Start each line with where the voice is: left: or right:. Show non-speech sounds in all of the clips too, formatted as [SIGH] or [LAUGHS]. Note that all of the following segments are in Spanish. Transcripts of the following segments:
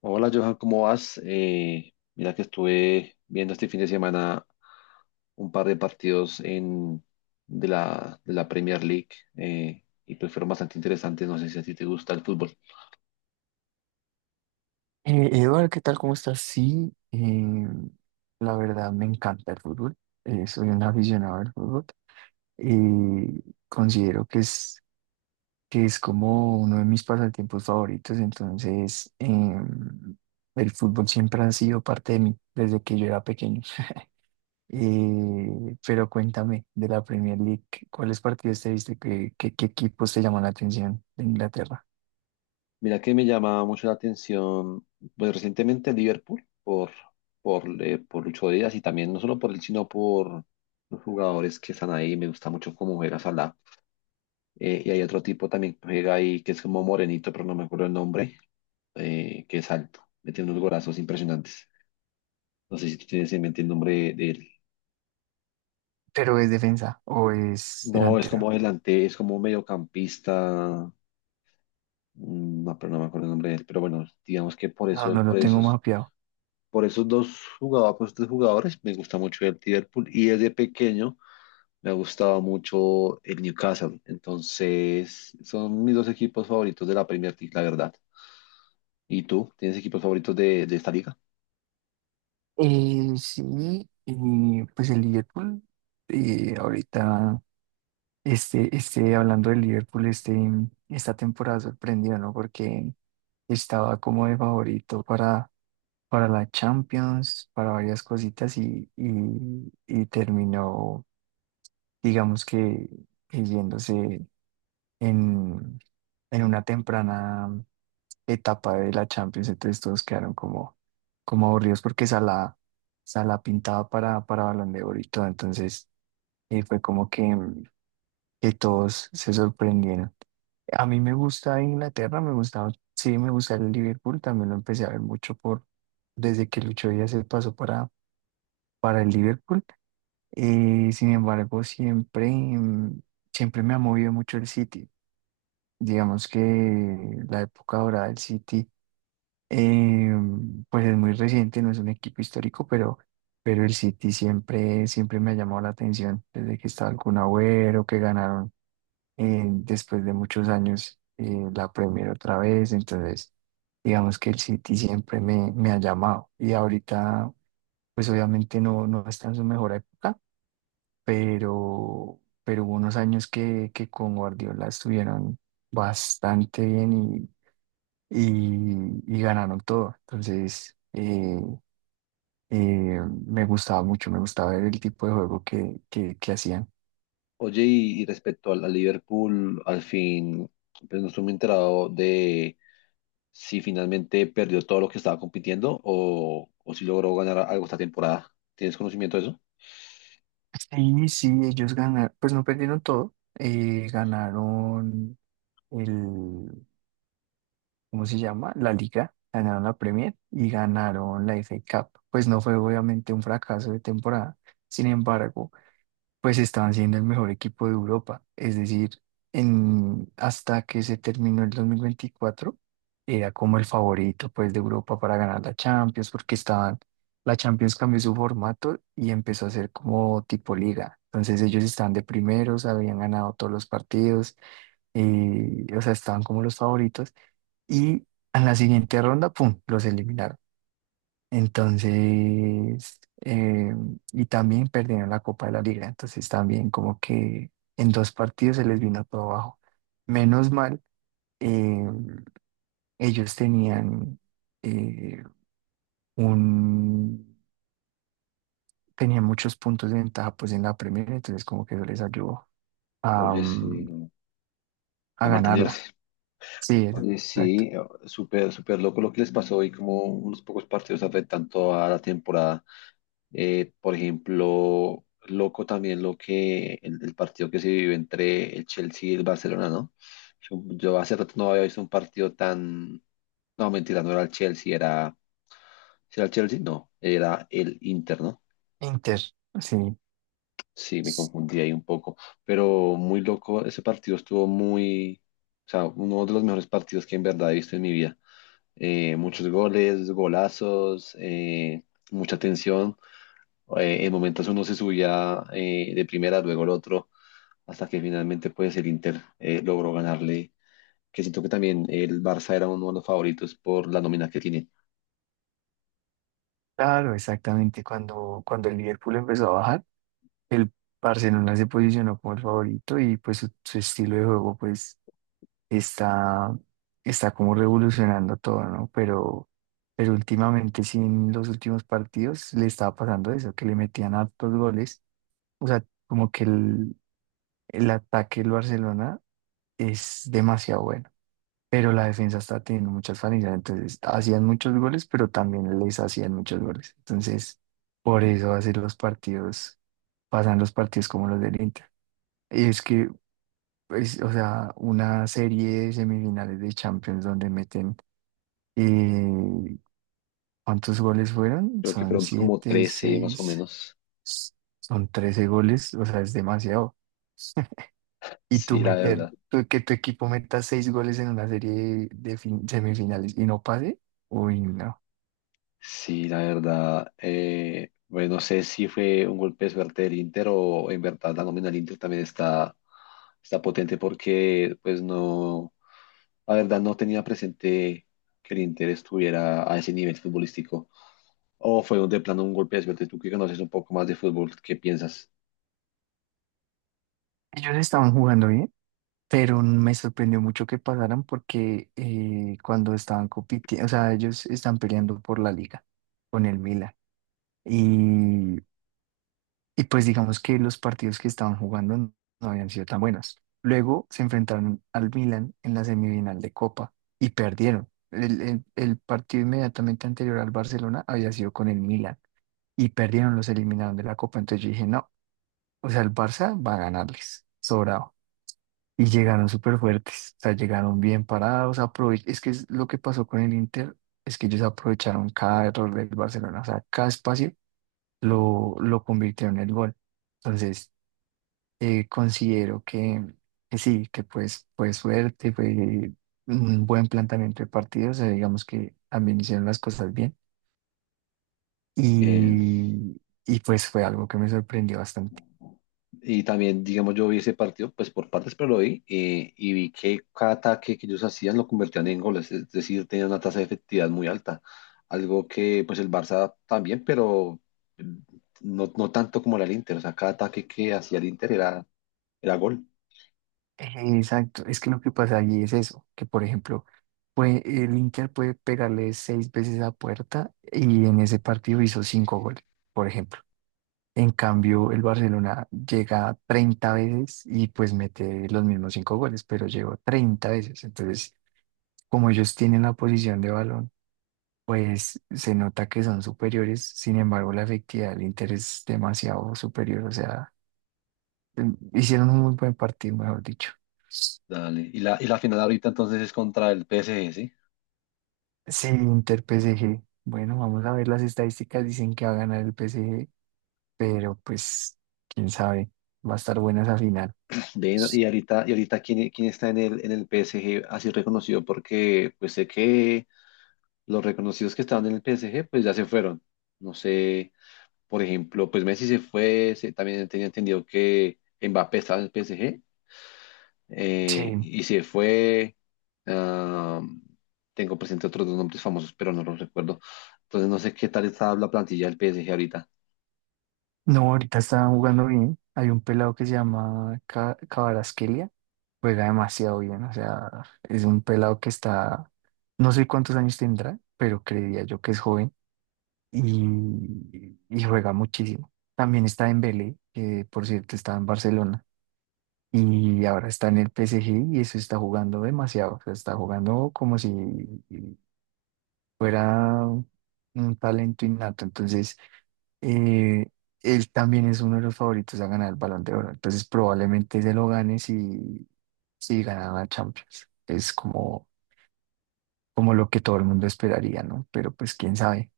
left: Hola Johan, ¿cómo vas? Mira que estuve viendo este fin de semana un par de partidos de la Premier League y pues fueron bastante interesantes. No sé si a ti te gusta el fútbol.
right: Eduardo, ¿qué tal? ¿Cómo estás? Sí, la verdad me encanta el fútbol. Soy un aficionado al fútbol y considero que es como uno de mis pasatiempos favoritos. Entonces, el fútbol siempre ha sido parte de mí desde que yo era pequeño. [LAUGHS] Pero cuéntame de la Premier League, ¿cuáles partidos te viste? ¿Qué equipos te llaman la atención de Inglaterra?
left: Mira que me llama mucho la atención, pues recientemente el Liverpool por Lucho Díaz, y también no solo por él, sino por los jugadores que están ahí. Me gusta mucho cómo juega Salah. Y hay otro tipo también que juega ahí que es como morenito, pero no me acuerdo el nombre. Que es alto, metiendo unos golazos impresionantes. No sé si tú tienes en mente el nombre de él.
right: ¿Pero es defensa o es
left: No, es como
right: delantero?
left: adelante, es como mediocampista, no, pero no me acuerdo el nombre de él. Pero bueno, digamos que por
right: No,
left: eso,
right: no lo tengo mapeado.
left: por esos dos jugadores, por esos tres jugadores, me gusta mucho el Liverpool. Y desde pequeño me ha gustado mucho el Newcastle. Entonces, son mis dos equipos favoritos de la Premier League, la verdad. ¿Y tú? ¿Tienes equipos favoritos de esta liga?
right: Sí, y pues el Liverpool, ahorita, hablando del Liverpool, esta temporada sorprendió, ¿no? Porque estaba como de favorito para la Champions, para varias cositas y terminó, digamos que yéndose en, en una temprana etapa de la Champions. Entonces todos quedaron como aburridos porque Salah pintaba para Balón de Oro y todo. Entonces fue como que, que todos se sorprendieron. A mí me gusta Inglaterra, me gusta, sí, me gusta el Liverpool, también lo empecé a ver mucho desde que Lucho Díaz se pasó para el Liverpool. Sin embargo, siempre, siempre me ha movido mucho el City. Digamos que la época dorada del City Eh, pues es muy reciente, no es un equipo histórico, pero el City siempre me ha llamado la atención desde que estaba el Kun Agüero, que ganaron después de muchos años la Premier otra vez. Entonces, digamos que el City siempre me ha llamado. Y ahorita, pues obviamente no, no está en su mejor época, pero hubo unos años que con Guardiola estuvieron bastante bien y, ganaron todo. Entonces, eh, me gustaba mucho, me gustaba ver el tipo de juego que hacían.
left: Oye, y respecto al Liverpool, al fin, pues no estoy muy enterado de si finalmente perdió todo lo que estaba compitiendo, o si logró ganar algo esta temporada. ¿Tienes conocimiento de eso?
right: Sí, sí, ellos ganaron, pues no perdieron todo, ganaron el, ¿cómo se llama? La liga, ganaron la Premier y ganaron la FA Cup. Pues no fue obviamente un fracaso de temporada, sin embargo pues estaban siendo el mejor equipo de Europa. Es decir, hasta que se terminó el 2024 era como el favorito pues de Europa para ganar la Champions, porque la Champions cambió su formato y empezó a ser como tipo liga. Entonces ellos estaban de primeros, habían ganado todos los partidos, y, o sea, estaban como los favoritos. Y en la siguiente ronda, ¡pum!, los eliminaron. Entonces, y también perdieron la Copa de la Liga. Entonces, también como que en dos partidos se les vino todo abajo. Menos mal, eh, ellos tenían eh, un tenían muchos puntos de ventaja pues en la Premier, entonces como que eso les ayudó a,
left: Oye, mm, sí,
right: mm,
left: no. A
right: a ganarla.
left: mantenerse.
right: Sí,
left: Oye,
right: exacto.
left: sí, súper, súper loco lo que les pasó y como unos pocos partidos afectan toda la temporada. Por ejemplo, loco también lo que el partido que se vivió entre el Chelsea y el Barcelona, ¿no? Yo hace rato no había visto un partido tan... No, mentira, no era el Chelsea, era... ¿Sí era el Chelsea? No, era el Inter, ¿no?
right: Inter, sí.
left: Sí, me confundí ahí un poco, pero muy loco, ese partido estuvo muy, o sea, uno de los mejores partidos que en verdad he visto en mi vida. Muchos goles, golazos, mucha tensión. En momentos uno se subía de primera, luego el otro, hasta que finalmente pues el Inter logró ganarle, que siento que también el Barça era uno de los favoritos por la nómina que tiene.
right: Claro, exactamente. Cuando el Liverpool empezó a bajar, el Barcelona se posicionó como el favorito y pues su estilo de juego pues está, está como revolucionando todo, ¿no? Pero últimamente sí en los últimos partidos le estaba pasando eso, que le metían hartos goles. O sea, como que el ataque del Barcelona es demasiado bueno, pero la defensa está teniendo muchas falencias. Entonces hacían muchos goles, pero también les hacían muchos goles. Entonces, por eso pasan los partidos como los del Inter. Es que pues, o sea, una serie de semifinales de Champions donde meten, eh, ¿cuántos goles fueron?
left: Creo que
right: Son
left: fueron como
right: siete,
left: 13 más o
right: seis,
left: menos.
right: son 13 goles, o sea, es demasiado. [LAUGHS] Y
left: Sí, la verdad.
right: que tu equipo meta seis goles en una serie de, semifinales y no pase, uy, no.
left: Sí, la verdad, bueno, no sé si fue un golpe de suerte del Inter o en verdad la nómina del Inter también está, está potente porque pues no, la verdad no tenía presente que el Inter estuviera a ese nivel futbolístico o fue un- de plano un golpe de suerte. Tú que conoces un poco más de fútbol, ¿qué piensas?
right: Ellos estaban jugando bien, pero me sorprendió mucho que pasaran porque cuando estaban compitiendo, o sea, ellos están peleando por la liga con el Milan. Y, y pues digamos que los partidos que estaban jugando no habían sido tan buenos. Luego se enfrentaron al Milan en la semifinal de Copa y perdieron. El partido inmediatamente anterior al Barcelona había sido con el Milan y perdieron, los eliminaron de la Copa. Entonces yo dije, no, o sea, el Barça va a ganarles, sobrado. Y llegaron súper fuertes, o sea, llegaron bien parados. Es que es lo que pasó con el Inter es que ellos aprovecharon cada error del Barcelona, o sea, cada espacio lo convirtió en el gol. Entonces, considero que sí, que pues fue suerte, fue un buen planteamiento de partido, o sea, digamos que también hicieron las cosas bien
left: Eh,
right: y, y pues fue algo que me sorprendió bastante.
left: Y también, digamos, yo vi ese partido, pues por partes, pero lo vi, y vi que cada ataque que ellos hacían lo convertían en goles, es decir, tenían una tasa de efectividad muy alta, algo que pues el Barça también, pero mm, no, no tanto como era el Inter, o sea, cada ataque que hacía el Inter era, era gol.
right: Exacto, es que lo que pasa allí es eso, que por ejemplo, el Inter puede pegarle seis veces a puerta y en ese partido hizo cinco goles, por ejemplo. En cambio, el Barcelona llega 30 veces y pues mete los mismos 5 goles, pero llegó 30 veces. Entonces, como ellos tienen la posición de balón, pues se nota que son superiores. Sin embargo, la efectividad del Inter es demasiado superior. O sea, hicieron un muy buen partido, mejor dicho.
left: Dale. Y y la final ahorita entonces es contra el PSG, ¿sí?
right: Sí, Inter PSG. Bueno, vamos a ver las estadísticas. Dicen que va a ganar el PSG, pero pues, quién sabe, va a estar buena esa final.
left: Ven, y ahorita ¿quién, quién está en el PSG así reconocido? Porque pues sé que los reconocidos que estaban en el PSG pues ya se fueron. No sé. Por ejemplo, pues Messi se fue, se- también tenía entendido que Mbappé estaba en el PSG,
right: Sí.
left: y se fue. Ah, tengo presente otros dos nombres famosos, pero no los recuerdo. Entonces no sé qué tal está la plantilla del PSG ahorita.
right: No, ahorita estaban jugando bien. Hay un pelado que se llama Kvaratskhelia. Juega demasiado bien. O sea, es un pelado que está. No sé cuántos años tendrá, pero creería yo que es joven. Y juega muchísimo. También está en Dembélé, que por cierto está en Barcelona. Y ahora está en el PSG y eso está jugando demasiado. O sea, está jugando como si fuera un talento innato. Entonces eh, él también es uno de los favoritos a ganar el Balón de Oro. Entonces probablemente se lo gane si gana la Champions. Es como lo que todo el mundo esperaría, ¿no? Pero pues quién sabe.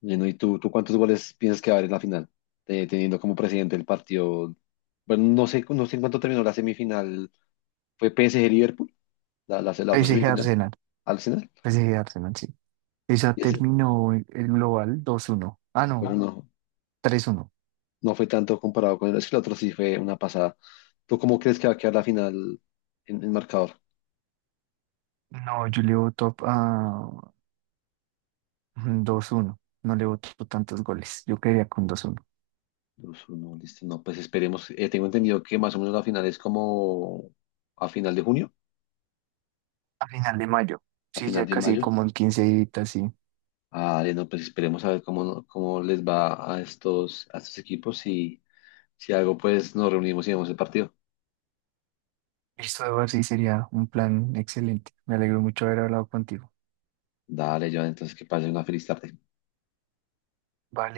left: Bueno, ¿y tú cuántos goles piensas que va a haber en la final? Teniendo como presidente el partido. Bueno, no sé, no sé en cuánto terminó la semifinal. ¿Fue PSG Liverpool? La
right: P.
left: otra
right: S G.
left: semifinal,
right: Arsenal,
left: Arsenal.
right: PSG. Arsenal, sí. Esa
left: Y ese,
right: terminó el global 2-1. Ah,
left: bueno,
right: no,
left: no,
right: 3-1.
left: no fue tanto comparado con el, es que el otro sí fue una pasada. ¿Tú cómo crees que va a quedar la final en el marcador?
right: No, yo le voto a 2-1. No le voto tantos goles. Yo quedaría con 2-1.
left: 2-1, listo. No, pues esperemos. Tengo entendido que más o menos la final es como a final de junio,
right: A final de mayo.
left: a
right: Sí,
left: final
right: ya
left: de
right: casi
left: mayo.
right: como en 15 días, sí.
left: Ah, no, pues esperemos a ver cómo, no- cómo les va a estos equipos, y si algo, pues nos reunimos y vemos el partido.
right: Listo, Eduardo, sí sería un plan excelente. Me alegro mucho haber hablado contigo.
left: Dale, Joan, entonces que pasen una feliz tarde.
right: Vale.